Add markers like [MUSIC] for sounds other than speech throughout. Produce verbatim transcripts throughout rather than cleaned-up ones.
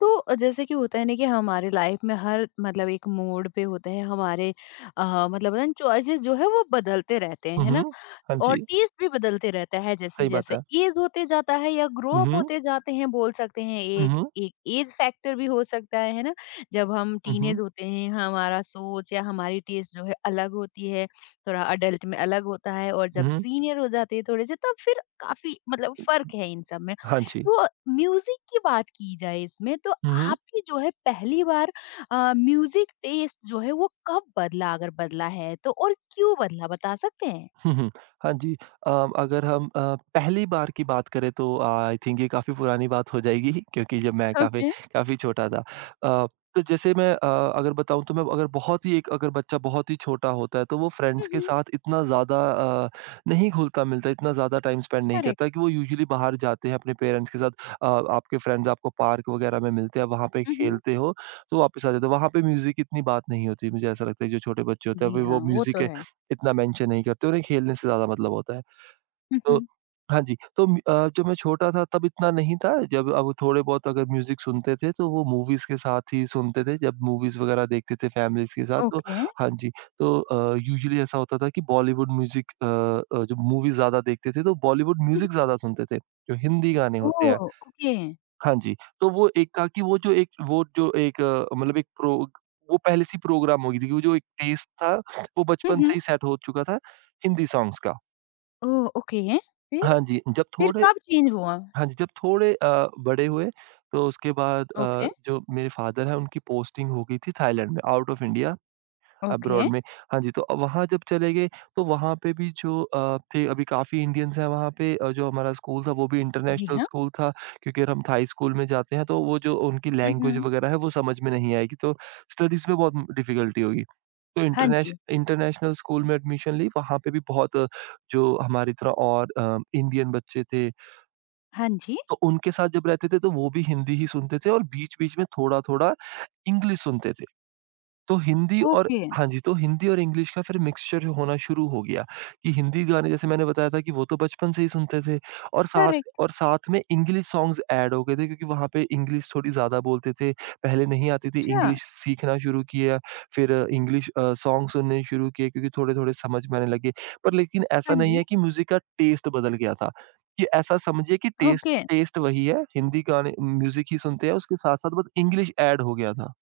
तो जैसे कि होता है ना कि हमारे लाइफ में हर मतलब एक मोड पे होता है हमारे, अ, मतलब चॉइसेस जो है वो बदलते रहते हैं, हुँ, है ना। हुँ। हाँ और जी, टेस्ट भी बदलते रहता है सही बात जैसे-जैसे है। ऐज होते जाता है या ग्रो हुँ, अप हुँ। होते जाते हैं, बोल सकते हैं हुँ, एक हुँ। एक ऐज फैक्टर भी हो सकता है, है ना? जब हम हुँ, टीनेज हुँ। होते हैं, हमारा सोच या हमारी टेस्ट जो है अलग होती है, थोड़ा अडल्ट में अलग होता है और हुँ, जब हुँ। सीनियर हो जाते हैं थोड़े से तब फिर काफ़ी मतलब फ़र्क है इन सब में। हाँ जी। तो म्यूज़िक की बात की जाए इसमें तो हुँ, हुँ। आपकी जो है पहली बार, अ, म्यूज़िक टेस्ट जो है वो कब बदला, अगर बदला है तो, और क्यों बदला बता सकते हैं? हुँ, हुँ। हाँ जी, अ, अगर हम अ, पहली बार की बात करें तो आई थिंक ये काफ़ी पुरानी बात हो जाएगी [LAUGHS] क्योंकि जब मैं काफ़ी ओके। काफ़ी छोटा था। अ, तो जैसे मैं अ, अगर बताऊँ तो मैं अगर बहुत ही एक अगर बच्चा बहुत ही छोटा होता है तो वो हुँ, फ्रेंड्स के हुँ। साथ इतना ज़्यादा अ, नहीं घुलता-मिलता, इतना ज़्यादा टाइम स्पेंड नहीं करेक्ट। करता कि वो यूजुअली बाहर जाते हैं अपने पेरेंट्स के साथ। अ, आपके फ्रेंड्स आपको पार्क वगैरह में मिलते हैं, वहाँ पे हुँ, हुँ। खेलते हो तो वापस आ जाते हो। वहाँ पे म्यूज़िक की इतनी बात नहीं होती, मुझे ऐसा लगता है जो छोटे बच्चे होते हैं, जी वे हाँ, वो वो तो म्यूज़िक है। इतना मेंशन नहीं करते, उन्हें खेलने से ज़्यादा मतलब होता है। हुँ, तो हुँ। हाँ जी, तो म अ, जब मैं छोटा था तब इतना नहीं था, जब अब थोड़े बहुत अगर म्यूज़िक सुनते थे तो वो मूवीज़ के साथ ही सुनते थे, जब मूवीज़ वगैरह देखते थे फैमिलीज़ के साथ तो ओके। हाँ जी, तो अ, यूजुअली ऐसा होता था कि बॉलीवुड म्यूज़िक अ अ, जो मूवीज़ ज़्यादा देखते थे तो बॉलीवुड हुँ, म्यूज़िक हुँ। ज़्यादा सुनते थे, जो हिंदी गाने ओह! होते हैं। ओके। हाँ जी, तो वो एक था कि वो जो एक वो जो एक अ, मतलब एक प्रो वो पहले से ही प्रोग्राम हो गई थी, वो जो एक टेस्ट था, वो हुँ, बचपन से हुँ। ही सेट हो चुका था हिंदी सॉन्ग्स का। ओह! ओके। फिर? हाँ जी, जब फिर थोड़े कब चेंज हुआ? हाँ जी, जब थोड़े अ, बड़े हुए तो उसके बाद अ, ओके, जो मेरे फादर हैं उनकी पोस्टिंग हो गई थी थाईलैंड में out of India. Okay. Abroad में। हाँ जी, तो वहाँ जब चले गए तो वहाँ पे भी जो अ, थे अभी काफ़ी इंडियंस हैं वहाँ पे, अ, जो हमारा स्कूल था वो भी जी इंटरनेशनल हाँ। स्कूल था क्योंकि अगर हम थाई स्कूल में जाते हैं तो वो जो उनकी हुँ, लैंग्वेज हुँ। वगैरह है वो समझ में नहीं आएगी, तो स्टडीज़ में बहुत डिफ़िकल्टी होगी। तो हाँ इंटरनेश जी। इंटरनेशनल स्कूल में एडमिशन ली, वहाँ पे भी बहुत अ, जो हमारी तरह और अ, इंडियन बच्चे थे, हाँ जी। तो उनके साथ जब रहते थे तो वो भी हिंदी ही सुनते थे और बीच-बीच में थोड़ा-थोड़ा इंग्लिश सुनते थे। तो हिंदी और ओके। हाँ जी, तो हिंदी और इंग्लिश का फिर मिक्सचर होना शुरू हो गया कि हिंदी गाने जैसे मैंने बताया था कि वो तो बचपन से ही सुनते थे और साथ करेक्ट। और साथ में इंग्लिश सॉन्ग्स ऐड हो गए थे क्योंकि वहाँ पे इंग्लिश थोड़ी ज़्यादा बोलते थे, पहले नहीं आती थी, अच्छा। इंग्लिश सीखना शुरू किया, फिर इंग्लिश अ, सॉन्ग सुनने शुरू किए क्योंकि थोड़े-थोड़े समझ में आने लगे। पर लेकिन ऐसा हाँ नहीं जी। है कि म्यूज़िक का टेस्ट बदल गया था, कि ऐसा समझिए कि टेस्ट ओके। टेस्ट वही है, हिंदी गाने म्यूज़िक ही सुनते हैं, उसके साथ-साथ बस इंग्लिश ऐड हो गया था।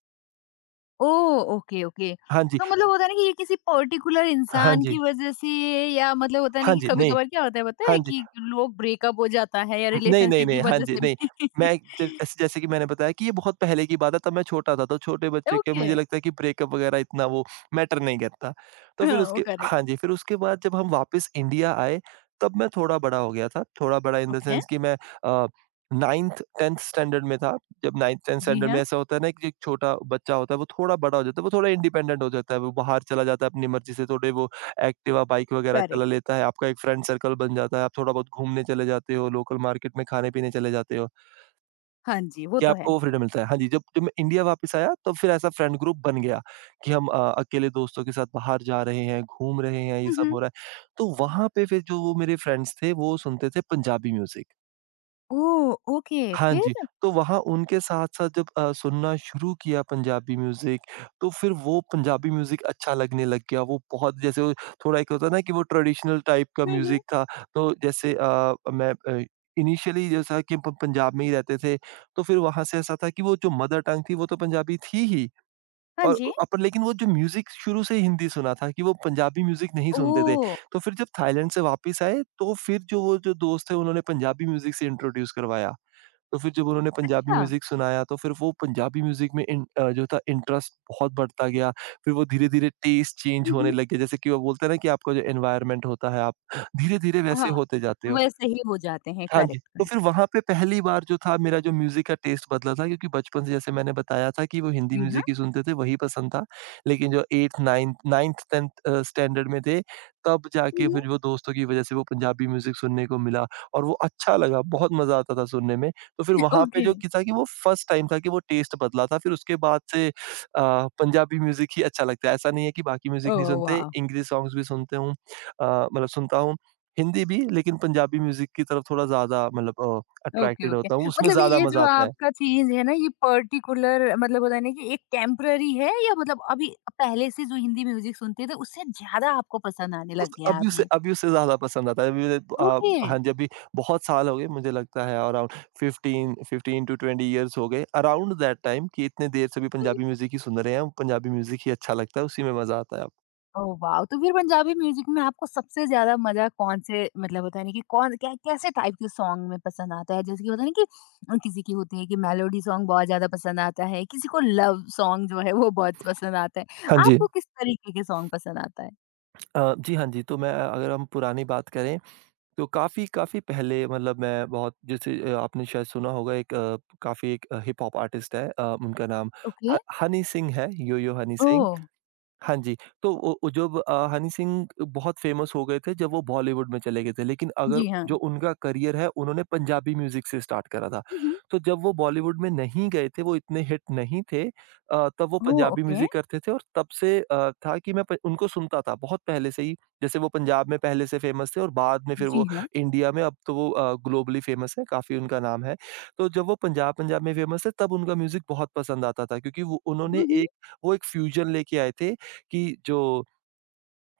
ओह! Okay, okay. हाँ जी, तो मतलब होता है ना कि ये किसी पर्टिकुलर हाँ इंसान जी। की वज़ह से या मतलब होता है ना हाँ कि जी, नहीं, कभी-कभार क्या होता है पता हाँ है जी। कि लोग ब्रेकअप हो जाता है या नहीं, नहीं, रिलेशनशिप की नहीं, हाँ वज़ह जी, से नहीं। भी। मैं ज [LAUGHS] ऐसे जैसे कि मैंने बताया कि ये बहुत पहले की बात है, तब मैं छोटा था, तो छोटे बच्चे के ओके। मुझे लगता है कि ब्रेकअप वगैरह इतना वो मैटर नहीं करता। तो फिर हाँ, वो उसके करेक्ट। हाँ जी, फिर उसके बाद जब हम वापस इंडिया आए, तब मैं थोड़ा बड़ा हो गया था। थोड़ा बड़ा इन द ओके। सेंस कि मैं अ, ninth tenth स्टैंडर्ड में था। जब ninth tenth जी स्टैंडर्ड हाँ। में ऐसा होता है ना कि एक छोटा बच्चा होता है, वो थोड़ा बड़ा हो जाता है, वो थोड़ा इंडिपेंडेंट हो जाता है, वो बाहर चला जाता है अपनी मर्ज़ी से, थोड़े वो एक्टिवा बाइक वगैरह चला करेक्ट। लेता है, आपका एक फ्रेंड सर्कल बन जाता है, आप थोड़ा बहुत घूमने चले जाते हो, लोकल मार्केट में खाने-पीने चले जाते हो, हाँ जी, वो कि तो है। आपको वो फ्रीडम मिलता है। हाँ जी, जब जब मैं इंडिया वापस आया तो फिर ऐसा फ्रेंड ग्रुप बन गया कि हम अ, अकेले दोस्तों के साथ बाहर जा रहे हैं, घूम रहे हैं, ये सब हम्म। हो रहा है। तो वहाँ पे फिर जो वो मेरे फ्रेंड्स थे, वो सुनते थे पंजाबी म्यूज़िक। ओ, ओके। हाँ फिर। जी, तो वहाँ उनके साथ-साथ जब अ, सुनना शुरू किया पंजाबी म्यूज़िक, तो फिर वो पंजाबी म्यूज़िक अच्छा लगने लग गया। वो बहुत जैसे वो थोड़ा एक होता है ना कि वो ट्रेडिशनल टाइप का हम्म। म्यूज़िक था, तो जैसे अ, मैं अ, इनिशियली जैसा कि प पंजाब में ही रहते थे, तो फिर वहाँ से ऐसा था कि वो जो मदर टंग थी, वो तो पंजाबी थी ही हाँ और जी। अपन लेकिन वो जो म्यूज़िक शुरू से हिंदी सुना था कि वो पंजाबी म्यूज़िक नहीं सुनते थे। ओ, तो फिर जब थाईलैंड से वापस आए, तो फिर जो वो जो दोस्त थे, उन्होंने पंजाबी म्यूज़िक से इंट्रोड्यूस करवाया। तो फिर जब उन्होंने पंजाबी अच्छा। म्यूज़िक सुनाया तो फिर वो पंजाबी म्यूज़िक में इन अ, जो था इंटरेस्ट बहुत बढ़ता गया। फिर वो धीरे-धीरे टेस्ट चेंज होने हम्म। लग गया जैसे कि वो बोलते हैं ना कि आपका जो एनवायरनमेंट होता है आप धीरे-धीरे वैसे हाँ, होते जाते हो। वैसे ही हो जाते हैं, हाँ जी, करेक्ट, तो करेक्ट। फिर वहाँ पे पहली बार जो था मेरा जो म्यूज़िक का टेस्ट बदला था, क्योंकि बचपन से जैसे मैंने बताया था कि वो हिंदी जी हाँ। म्यूज़िक ही सुनते थे, वही पसंद था। लेकिन जो eighth ninth ninth tenth uh, standard में थे, तब जाके हम्म। फिर वो दोस्तों की वज़ह से वो पंजाबी म्यूज़िक सुनने को मिला और वो अच्छा लगा, बहुत मज़ा आता था सुनने में। तो फिर [LAUGHS] वहाँ पे ओके। जो कि था कि वो फर्स्ट टाइम था कि वो टेस्ट बदला था, फिर उसके बाद से अ, पंजाबी म्यूज़िक ही अच्छा लगता है। ऐसा नहीं है कि बाकी म्यूज़िक ओ, नहीं सुनते, वाह। इंग्लिश सॉन्ग्स भी सुनते हूँ अ, मतलब सुनता हूँ। हिंदी भी, लेकिन पंजाबी म्यूज़िक की तरफ थोड़ा ज़्यादा मतलब अ, ओके, अट्रैक्टेड ओके। होता हूँ, उसमें मतलब ज़्यादा ये जो मज़ा आता है। आपका चीज है ना ये पर्टिकुलर, मतलब होता है ना कि एक टेम्पररी है, या मतलब अभी पहले से जो हिंदी म्यूजिक सुनते थे उससे ज्यादा आपको पसंद आने उस लग गया अभी अब उसे ये? अभी उसे ज़्यादा पसंद आता है। अभी मेरे अ, ओके। हाँ जी, अभी बहुत साल हो गए मुझे लगता है अराउंड 15 15 टू ट्वेंटी ईयर्स हो गए अराउंड दैट टाइम, कि इतने देर से भी पंजाबी म्यूज़िक ही सुन रहे हैं, पंजाबी म्यूज़िक ही अच्छा लगता है, उसी में मज़ा आता है अब। Oh, wow! तो फिर पंजाबी म्यूज़िक में आपको सबसे ज़्यादा मज़ा कौन से, मतलब होता है ना कि कौन कै कैसे टाइप के सॉन्ग में पसंद आता है? जैसे कि होता है ना कि अ, किसी की होती है कि मेलोडी सॉन्ग बहुत ज़्यादा पसंद आता है, किसी को लव सॉन्ग जो है वो बहुत पसंद आता है। हाँ जी। आपको किस तरीके के सॉन्ग पसंद आता है? अ, जी, हाँ जी, तो मैं अ, अगर हम पुरानी बात करें तो काफ़ी काफ़ी पहले मतलब मैं बहुत जैसे अ, आपने शायद सुना होगा एक अ, काफ़ी एक हिप हॉप आर्टिस्ट है, अ, उनका नाम ओके। ह हनी सिंह है, यो यो हनी सिंह। ओह! हाँ जी, तो वो वो जब अ, हनी सिंह बहुत फ़ेमस हो गए थे जब वो बॉलीवुड में चले गए थे, लेकिन अगर जी हाँ। जो उनका करियर है उन्होंने पंजाबी म्यूज़िक से स्टार्ट करा था। हुँ, हुँ। तो जब वो बॉलीवुड में नहीं गए थे, वो इतने हिट नहीं थे, अ, तब वो ओह! पंजाबी ओके। म्यूज़िक करते थे और तब से अ, था कि मैं प उनको सुनता था बहुत पहले से ही। जैसे वो पंजाब में पहले से फ़ेमस थे और बाद में फिर जी वो हाँ। इंडिया में, अब तो वो अ, ग्लोबली फ़ेमस हैं, काफ़ी उनका नाम है। तो जब वो पंजाब पंजाब में फ़ेमस थे तब उनका म्यूज़िक बहुत पसंद आता था, क्योंकि वो उन्होंने हुँ, हुँ। एक वो एक फ्यूज़न लेके आए थे कि जो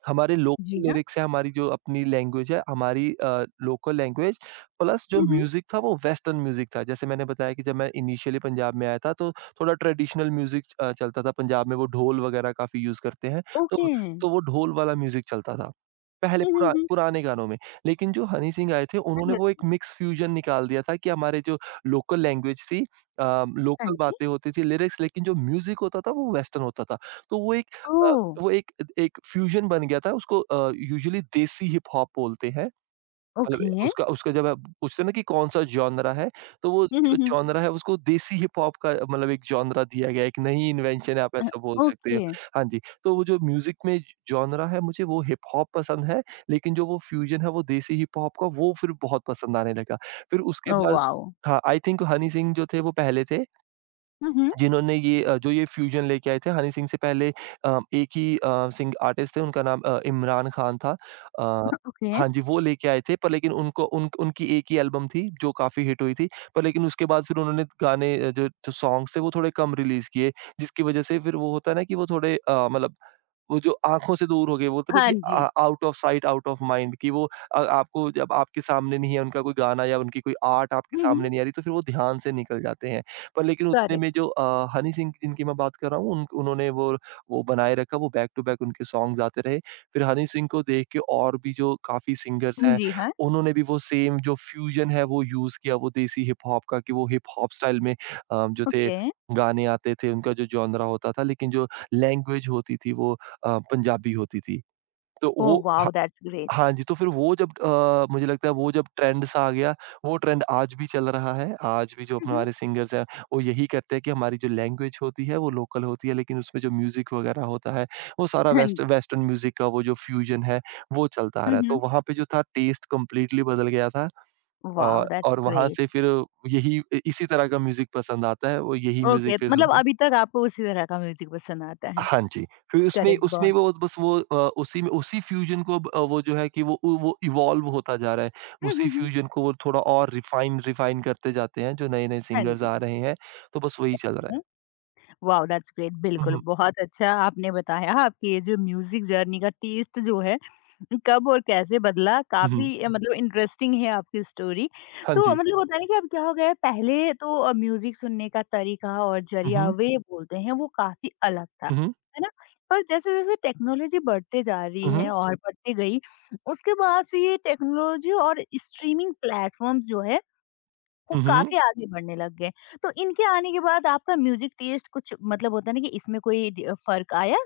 हमारे जी लोकल हाँ। लिरिक्स है, हमारी जो अपनी लैंग्वेज है, हमारी अ, लोकल लैंग्वेज प्लस जो हुँ, हुँ। म्यूज़िक था वो वेस्टर्न म्यूज़िक था। जैसे मैंने बताया कि जब मैं इनिशियली पंजाब में आया था तो थोड़ा ट्रेडिशनल म्यूज़िक अ, चलता था पंजाब में, वो ढोल वगैरह काफ़ी यूज़ करते हैं। तो ओके। तो वो ढोल वाला म्यूज़िक चलता था पहले हुँ, हुँ, पुरा हुँ। पुराने गानों में। लेकिन जो हनी सिंह आए थे उन्होंने वो अंडरस्टूड। एक मिक्स फ्यूज़न निकाल दिया था कि हमारे जो लोकल लैंग्वेज थी, अ, हाँ लोकल जी। बातें होती थी लिरिक्स, लेकिन जो म्यूज़िक होता था वो वेस्टर्न होता था। तो वो एक अ ओह! वो एक एक फ्यूजन बन गया था उसको, अ, यूजुअली देसी हिप-हॉप बोलते हैं। मतलब ओके। उसका उसका जब आप पूछते हैं ना कि कौन-सा जॉनरा है, तो वो हुँ, हुँ, जो हुँ। जॉनरा है उसको देसी हिप-हॉप का मतलब एक जॉनरा दिया गया है, एक नई इन्वेंशन है आप अ, ऐसा बोल सकते ओके। हो। हाँ जी, तो वो जो म्यूज़िक में जॉनरा है मुझे वो हिप-हॉप पसंद है, लेकिन जो वो फ्यूजन है वो देसी हिप-हॉप का वो फिर बहुत पसंद आने लगा। फिर उसके ओह बाद वाओ! हाँ, आई थिंक हनी सिंह जो थे वो पहले थे हुँ, हुँ। जिन्होंने ये अ, जो ये फ्यूजन लेके आए थे। हनी सिंह से पहले अ, एक ही अ, सिंग आर्टिस्ट थे, उनका नाम अ, इमरान खान था। अ, ओके। हाँ जी, वो लेके आए थे पर लेकिन उनको उन उनकी एक ही एल्बम थी जो काफ़ी हिट हुई थी। पर लेकिन उसके बाद फिर उन्होंने गाने, अ, जो जो सॉन्ग्स थे वो थोड़े कम रिलीज़ किए, जिसकी वज़ह से फिर वो होता है ना कि वो थोड़े अ, मतलब वो जो आँखों से दूर हो गए, बोलते हैं ना हाँ कि आ जी। Out of sight out of mind, कि वो अ, आपको जब आपके सामने नहीं है उनका कोई गाना या उनकी कोई आर्ट आपके हुँ, हुँ। सामने नहीं आ रही, तो फिर वो ध्यान से निकल जाते हैं। पर लेकिन उतने में करेक्ट। जो अ, हनी सिंह की जिनकी मैं बात कर रहा हूँ, उन उन्होंने वो वो बनाए रखा, वो बैक टू बैक उनके सॉन्ग्स आते रहे। फिर हनी सिंह को देख के और भी जो काफ़ी सिंगर्स हैं, जी हाँ, उन्होंने भी वो सेम जो फ्यूजन है वो यूज़ किया, वो देसी हिप-हॉप का कि वो हिप-हॉप स्टाइल में अ, जो थे ओके। गाने आते थे, उनका जो जॉनरा होता था, लेकिन जो लैंग्वेज होती थी वो अ, पंजाबी होती थी। तो ओह वो ह वाओ! That's great. हाँ जी, तो फिर वो जब अ, मुझे लगता है वो जब ट्रेंड सा आ गया, वो ट्रेंड आज भी चल रहा है। आज भी जो हुँ, अपने हुँ। हमारे सिंगर्स हैं, वो यही करते हैं कि हमारी जो लैंग्वेज होती है, वो लोकल होती है, लेकिन उसमें जो म्यूज़िक वगैरह होता है, वो सारा हाँ वेस्ट जी। वेस्टर्न म्यूज़िक का वो जो फ्यूज़न है, वो चलता आ हुँ, रहा है। तो हुँ। वहाँ पे जो था टेस्ट कंप्लीटली बदल गया था। अ, वाओ! दैट्स और वहाँ से ग्रेट। फिर यही इसी तरह का म्यूज़िक पसंद आता है, वो यही ओके, म्यूज़िक फिर मतलब सुनते हैं। अभी तक आपको उसी तरह का म्यूज़िक पसंद आता है। हाँ जी, फिर उसमें करेक्ट, उसमें बहुत। वो बस वो अ, उसी में उसी फ्यूज़न को अब अ, वो जो है कि वो उ वो इवॉल्व होता जा रहा है। हुँ, हुँ, उसी हुँ। फ्यूज़न को वो थोड़ा और रिफ़ाइन रिफ़ाइन करते जाते हैं, जो नए-नए हाँ सिंगर्स जी। आ रहे हैं, तो बस वही चल रहा है। Wow, that's great! हुँ, बिल्कुल, हुँ। बहुत अच्छा आपने बताया आपकी ये जो म्यूजिक जर्नी का टेस्ट जो है कब और कैसे बदला। हुँ, हुँ। काफी, अ, मतलब इंटरेस्टिंग है आपकी स्टोरी। हाँ तो जी। मतलब होता है ना कि अब क्या हो गया है, पहले तो अ, म्यूजिक सुनने का तरीका और हुँ, जरिया हुँ। वे बोलते हैं वो काफी अलग था, हुँ, हुँ। है ना। पर जैसे जैसे टेक्नोलॉजी बढ़ते जा रही हुँ, है और बढ़ते गई, उसके बाद से ये टेक्नोलॉजी और स्ट्रीमिंग प्लेटफॉर्म्स जो है वो हुँ। काफ़ी आगे बढ़ने लग गए। तो इनके आने के बाद आपका म्यूज़िक टेस्ट कुछ, मतलब होता है ना कि इसमें कोई ड फ़र्क आया?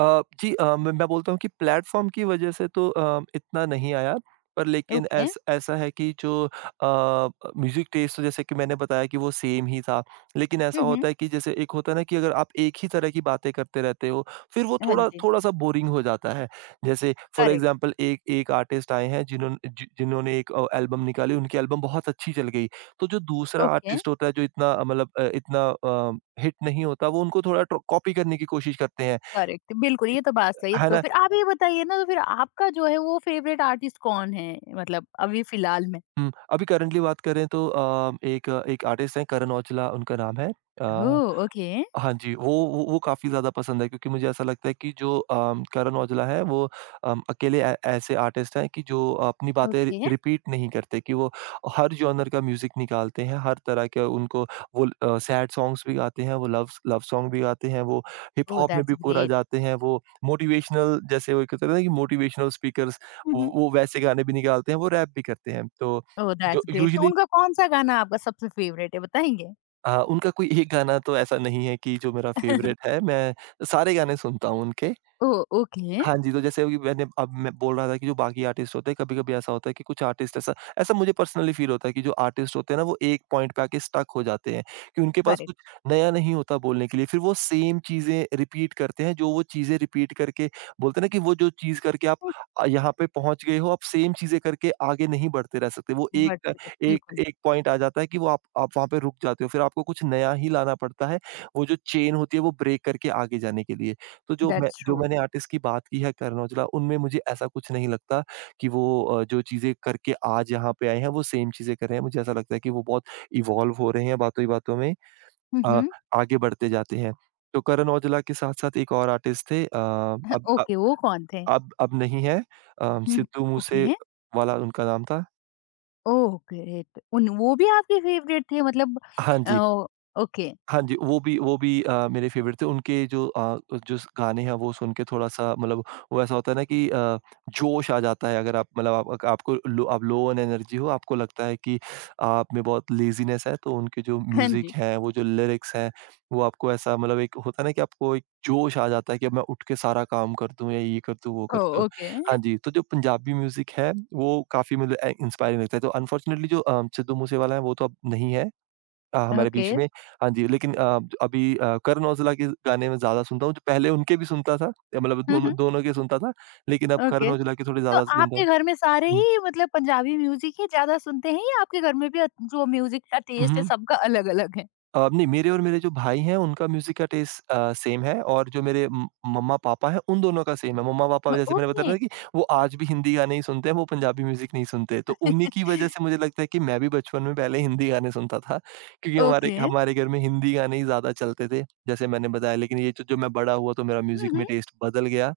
अ, जी, अ, मैं मैं बोलता हूँ कि प्लेटफ़ॉर्म की वज़ह से तो अ, इतना नहीं आया, पर लेकिन ओके। ऐस ऐसा है कि जो अ, म्यूज़िक टेस्ट जैसे कि मैंने बताया कि वो सेम ही था। लेकिन हुँ, ऐसा हुँ। होता है कि जैसे एक होता है ना कि अगर आप एक ही तरह की बातें करते रहते हो, फिर वो हाँ थोड़ा जी। थोड़ा-सा बोरिंग हो जाता है। जैसे फॉर करेक्ट। एग्ज़ाम्पल एक एक आर्टिस्ट आए हैं जिन्होंन जि जिन्होंने एक अ, एल्बम निकाली, उनकी एल्बम बहुत अच्छी चल गई। तो जो दूसरा ओके। आर्टिस्ट होता है जो इतना अ, मतलब, अ, इतना अ, हिट नहीं होता, वो उनको थोड़ा ट्र कॉपी करने की कोशिश करते हैं। करेक्ट। बिल्कुल, ये तो बात सही है। है तो ना? फिर आप ये बताइए ना, तो फिर आपका जो है वो फ़ेवरेट आर्टिस्ट कौन है? मतलब अभी फ़िलहाल में? हुँ, अभी करंटली बात करें तो अ, एक एक आर्टिस्ट हैं, करण औजला उनका नाम है। अ ओह! ओके, हाँ जी, वो वो वो काफ़ी ज़्यादा पसंद है क्योंकि मुझे ऐसा लगता है कि जो अम, करण औजला है, वो अम, अकेले ऐ ऐसे आर्टिस्ट हैं कि जो अपनी बातें रि ओके। रिपीट नहीं करते कि वो हर जॉनर का म्यूज़िक निकालते हैं, हर तरह के उनको वो अ, सैड सॉन्ग्स भी गाते हैं, वो लव्स लव सॉन्ग भी गाते हैं, वो हिप ओह! हॉप में दैट्स भी पूरा ग्रेट। जाते हैं, वो मोटिवेशनल जैसे वो कहते हैं ना कि मोटिवेशनल स्पीकर्स, हुँ, वो हुँ। वो वैसे गाने भी निकालते हैं, वो रैप भी करते हैं। तो ओह! जो दैट्स ग्रेट। तो यूजुअली उनका कौन-सा गाना आपका सबसे फ़ेवरेट है, बताएँगे? हाँ, उनका कोई एक गाना तो ऐसा नहीं है कि जो मेरा [LAUGHS] फ़ेवरेट है, मैं सारे गाने सुनता हूँ उनके। ओह! ओके। हाँ जी, तो जैसे अभी मैंने अब मैं बोल रहा था कि जो बाकी आर्टिस्ट होते हैं, कभी-कभी ऐसा होता है कि कुछ आर्टिस्ट ऐसा, ऐसा मुझे पर्सनली फ़ील होता है कि जो आर्टिस्ट होते हैं ना, वो एक पॉइंट पे आके स्टक हो जाते हैं कि उनके पास कुछ करेक्ट। नया नहीं होता बोलने के लिए। फिर वो सेम चीज़ें रिपीट करते हैं, जो वो चीज़ें रिपीट करके बोलते हैं ना कि वो जो चीज़ करके आप हुँ, अ, यहाँ पे पहुँच गए हो, आप सेम चीज़ें करके आगे नहीं बढ़ते रह सकते। वो बट एक एक बिल्कुल, एक पॉइंट आ जाता है कि वो आप आप वहाँ पे रुक जाते हो, फिर आपको कुछ नया ही लाना पड़ता है, वो जो चेन होती है, वो ब्रेक करके आगे जाने के लिए। तो जो मैं दैट्स ट्रू। जो मैंने आर्टिस्ट की बात की है, करण औजला, उनमें मुझे ऐसा कुछ नहीं लगता कि वो अ, जो चीज़ें करके आज यहाँ पे आए हैं, वो सेम चीज़ें कर रहे हैं। मुझे ऐसा लगता है कि वो बहुत इवॉल्व हो रहे हैं, बातों ही बातों में हुँ, अ, हुँ। आगे बढ़ते जाते हैं। तो करण औजला के साथ-साथ एक और आर्टिस्ट थे, अ, अब अ, ओके, वो कौन थे? अब अब नहीं है, अ, हुँ, हुँ। सिद्धू मूसे ओके, वाला उनका नाम था। Oh great! उन वो भी आपके फेवरेट थे मतलब? हाँ अ, जी। ओके। हाँ जी, वो भी वो भी अ, मेरे फ़ेवरेट थे। उनके जो अ, जो स- गाने हैं वो सुन के थोड़ा-सा, मतलब वो ऐसा होता है ना कि अ, जोश आ जाता है। अगर आप, मतलब आप आपको लो आप लो ऑन एनर्जी हो, आपको लगता है कि आप में बहुत लेज़ीनेस है तो उनके जो हाँ म्यूज़िक जी। है, वो जो लिरिक्स हैं, वो आपको ऐसा, मतलब एक होता है ना कि आपको एक जोश आ जाता है कि अब मैं उठ के सारा काम कर दूँ या ये कर दूँ, वो कर ओह, दूँ। ओके, हाँ जी, तो जो पंजाबी म्यूज़िक है वो काफ़ी, मतलब ए इंस्पायरिंग लगता है। तो अनफॉर्चुनेटली जो अ, सिद्धू मूसेवाला है वो तो अब नहीं है, अ, हमारे ओके। बीच में। हाँ जी, लेकिन अ, अभी अ, करण औजला के गाने मैं ज़्यादा सुनता हूँ, तो पहले उनके भी सुनता था, मतलब हुँ, हुँ, दोनों दोनों के सुनता था, लेकिन अब ओके। करण औजला के थोड़े तो ज़्यादा सुनता आपके हूँ। घर में सारे हुँ। ही मतलब पंजाबी म्यूज़िक ही ज़्यादा सुनते हैं, या आपके घर में भी अ, जो म्यूज़िक का हुँ, टेस्ट है हुँ। सबका अलग-अलग है? अ, नहीं, मेरे और मेरे जो भाई हैं, उनका म्यूज़िक का टेस्ट अ, सेम है और जो मेरे म मम्मा-पापा हैं, उन दोनों का सेम है। अ, मम्मा-पापा जैसे मैंने ओके, बताया था कि वो आज भी हिंदी गाने ही सुनते हैं, वो पंजाबी म्यूज़िक नहीं सुनते। तो उन्हीं की वजह से मुझे लगता है कि मैं भी बचपन में पहले हिंदी गाने सुनता था, क्योंकि हमारे ओके। हमारे घर में हिंदी गाने ही ज़्यादा चलते थे, जैसे मैंने बताया। लेकिन ये जो जो मैं बड़ा हुआ, तो मेरा हुँ, म्यूज़िक में हुँ, टेस्ट बदल गया,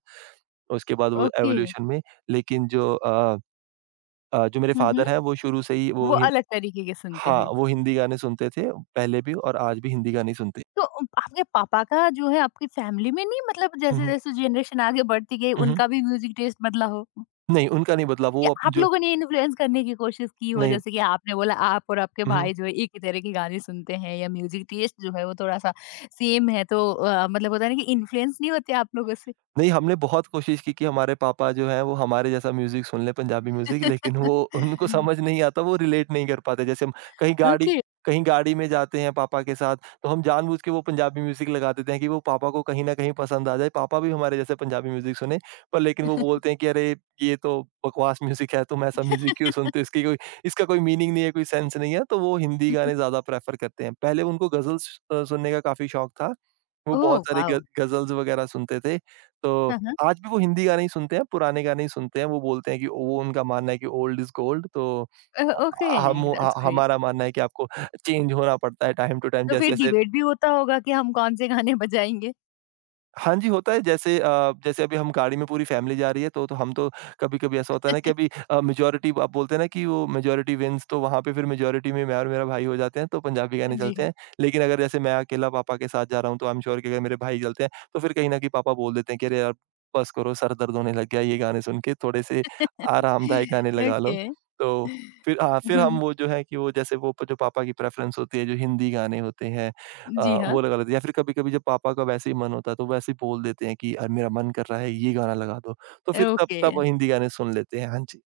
उसके बाद वो ओके। एवोल्यूशन में। लेकिन जो अ अ, जो मेरे हुँ, हुँ। फादर हैं, वो शुरू से ही वो वो हिन अलग तरीके के सुनते हाँ, हैं। वो हिंदी गाने सुनते थे पहले भी और आज भी हिंदी गाने ही सुनते हैं। तो अ, आपके पापा का जो है आपकी फैमिली में नहीं, मतलब हुँ, हुँ। जैसे-जैसे जनरेशन आगे बढ़ती गई हुँ, हुँ। उनका भी म्यूज़िक टेस्ट बदला हो? नहीं, उनका नहीं बदला। वो या अब आप जो लोगों ने इन्फ्लुएंस करने की कोशिश की हो, नहीं। जैसे कि आपने बोला आप और आपके हुँ, हुँ। भाई जो है एक ही तरह के गाने सुनते हैं या म्यूज़िक टेस्ट जो है वो थोड़ा-सा सेम है, तो अ, मतलब होता है ना कि इन्फ्लुएंस नहीं होते आप लोगों से? नहीं, हमने बहुत कोशिश की कि हमारे पापा जो हैं, वो हमारे जैसा म्यूज़िक सुन लें, पंजाबी म्यूज़िक, लेकिन वो [LAUGHS] उनको हुँ। समझ नहीं आता, वो रिलेट नहीं कर पाते। जैसे हम कहीं गाड़ी ओके। कहीं गाड़ी में जाते हैं पापा के साथ, तो हम जानबूझ के वो पंजाबी म्यूज़िक लगा देते हैं कि वो पापा को कहीं न कहीं पसंद आ जाए, पापा भी हमारे जैसे पंजाबी म्यूज़िक सुनें। पर लेकिन वो बोलते हैं कि, "अरे! ये तो बकवास म्यूज़िक है, तुम ऐसा म्यूज़िक क्यों सुनते हो? इसकी कोई इसका कोई मीनिंग नहीं है, कोई सेंस नहीं है।" तो वो हिंदी हुँ, हुँ। गाने ज़्यादा प्रेफ़र करते हैं। पहले उनको गज़ल्स अ, सुनने का काफ़ी शौक था। वो ओह बहुत सारे ग वाओ! गज़ल्स वग़ैरह सुनते थे। तो हाँ, हाँ। आज भी वो हिंदी गाने ही सुनते हैं, पुराने गाने ही सुनते हैं। वो बोलते हैं कि वो, उनका मानना है कि ओल्ड इज़ गोल्ड। तो अ, अ, ओके, हम ह दैट्स ग्रेट। हमारा मानना है कि आपको चेंज होना पड़ता है, टाइम टू टाइम तो फिर जैसे-जैसे डिबेट भी होता होगा कि हम कौन से गाने बजाएँगे? हाँ जी, होता है जैसे अ, जैसे अभी हम गाड़ी में पूरी फैमिली जा रही है तो तो हम तो कभी-कभी ऐसा होता है ना कि अभी अ, मेजॉरिटी, आप बोलते हैं ना कि वो मेजॉरिटी विन्स, तो वहाँ पे फिर मेजॉरिटी में मैं और मेरा भाई हो जाते हैं, तो पंजाबी गाने जी चलते हाँ। हैं। लेकिन अगर जैसे मैं अकेला पापा के साथ जा रहा हूँ तो आई एम श्योर कि अगर मेरे भाई चलते हैं, तो फिर कहीं न कहीं पापा बोल देते हैं कि, "अरे यार! बस करो, सर दर्द होने लग गया है ये गाने सुन के, थोड़े से [LAUGHS] आरामदायक गाने लगा ओके। लो।" तो फिर हाँ, फिर हम [LAUGHS] वो, जो है कि वो जैसे वो प जो पापा की प्रेफ़रेंस होती है, जो हिंदी गाने होते हैं, अ, जी हाँ। वो लगा लेते हैं या फिर कभी-कभी जब पापा का वैसे ही मन होता है, तो वैसे ही बोल देते हैं कि अ, मेरा मन कर रहा है ये गाना लगा दो, तो फिर तब ओके, तब हिंदी गाने सुन लेते हैं। हाँ जी।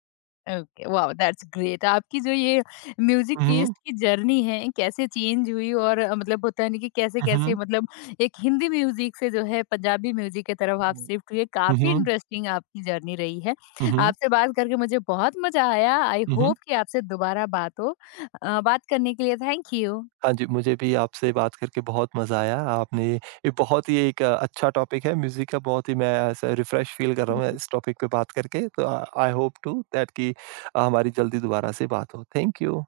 Okay, wow, that's great. आपकी जो ये म्यूज़िक हुँ, हुँ। टेस्ट की जर्नी है, कैसे चेंज हुई और अ, मतलब होता है ना कि हुँ, कैसे-कैसे हुँ। मतलब एक हिंदी म्यूज़िक से जो है पंजाबी म्यूज़िक की तरफ आप शिफ्ट हुए, हुँ, काफ़ी हुँ। इंटरेस्टिंग आपकी जर्नी रही है। हुँ, हुँ। आपसे बात करके मुझे बहुत मज़ा आया। आई हुँ, हुँ। होप कि आपसे दोबारा बात हो। अ, बात करने के लिए थैंक यू। हाँ जी, मुझे भी आपसे बात करके बहुत मज़ा आया। आपने ये बहुत ही एक अच्छा टॉपिक है म्यूज़िक का, बहुत ही मैं ऐसा रिफ्रेश फील कर रहा हूँ इस टॉपिक पे बात करके। तो आई होप टू दैट कि अ, हमारी जल्दी दोबारा से बात हो। Thank you.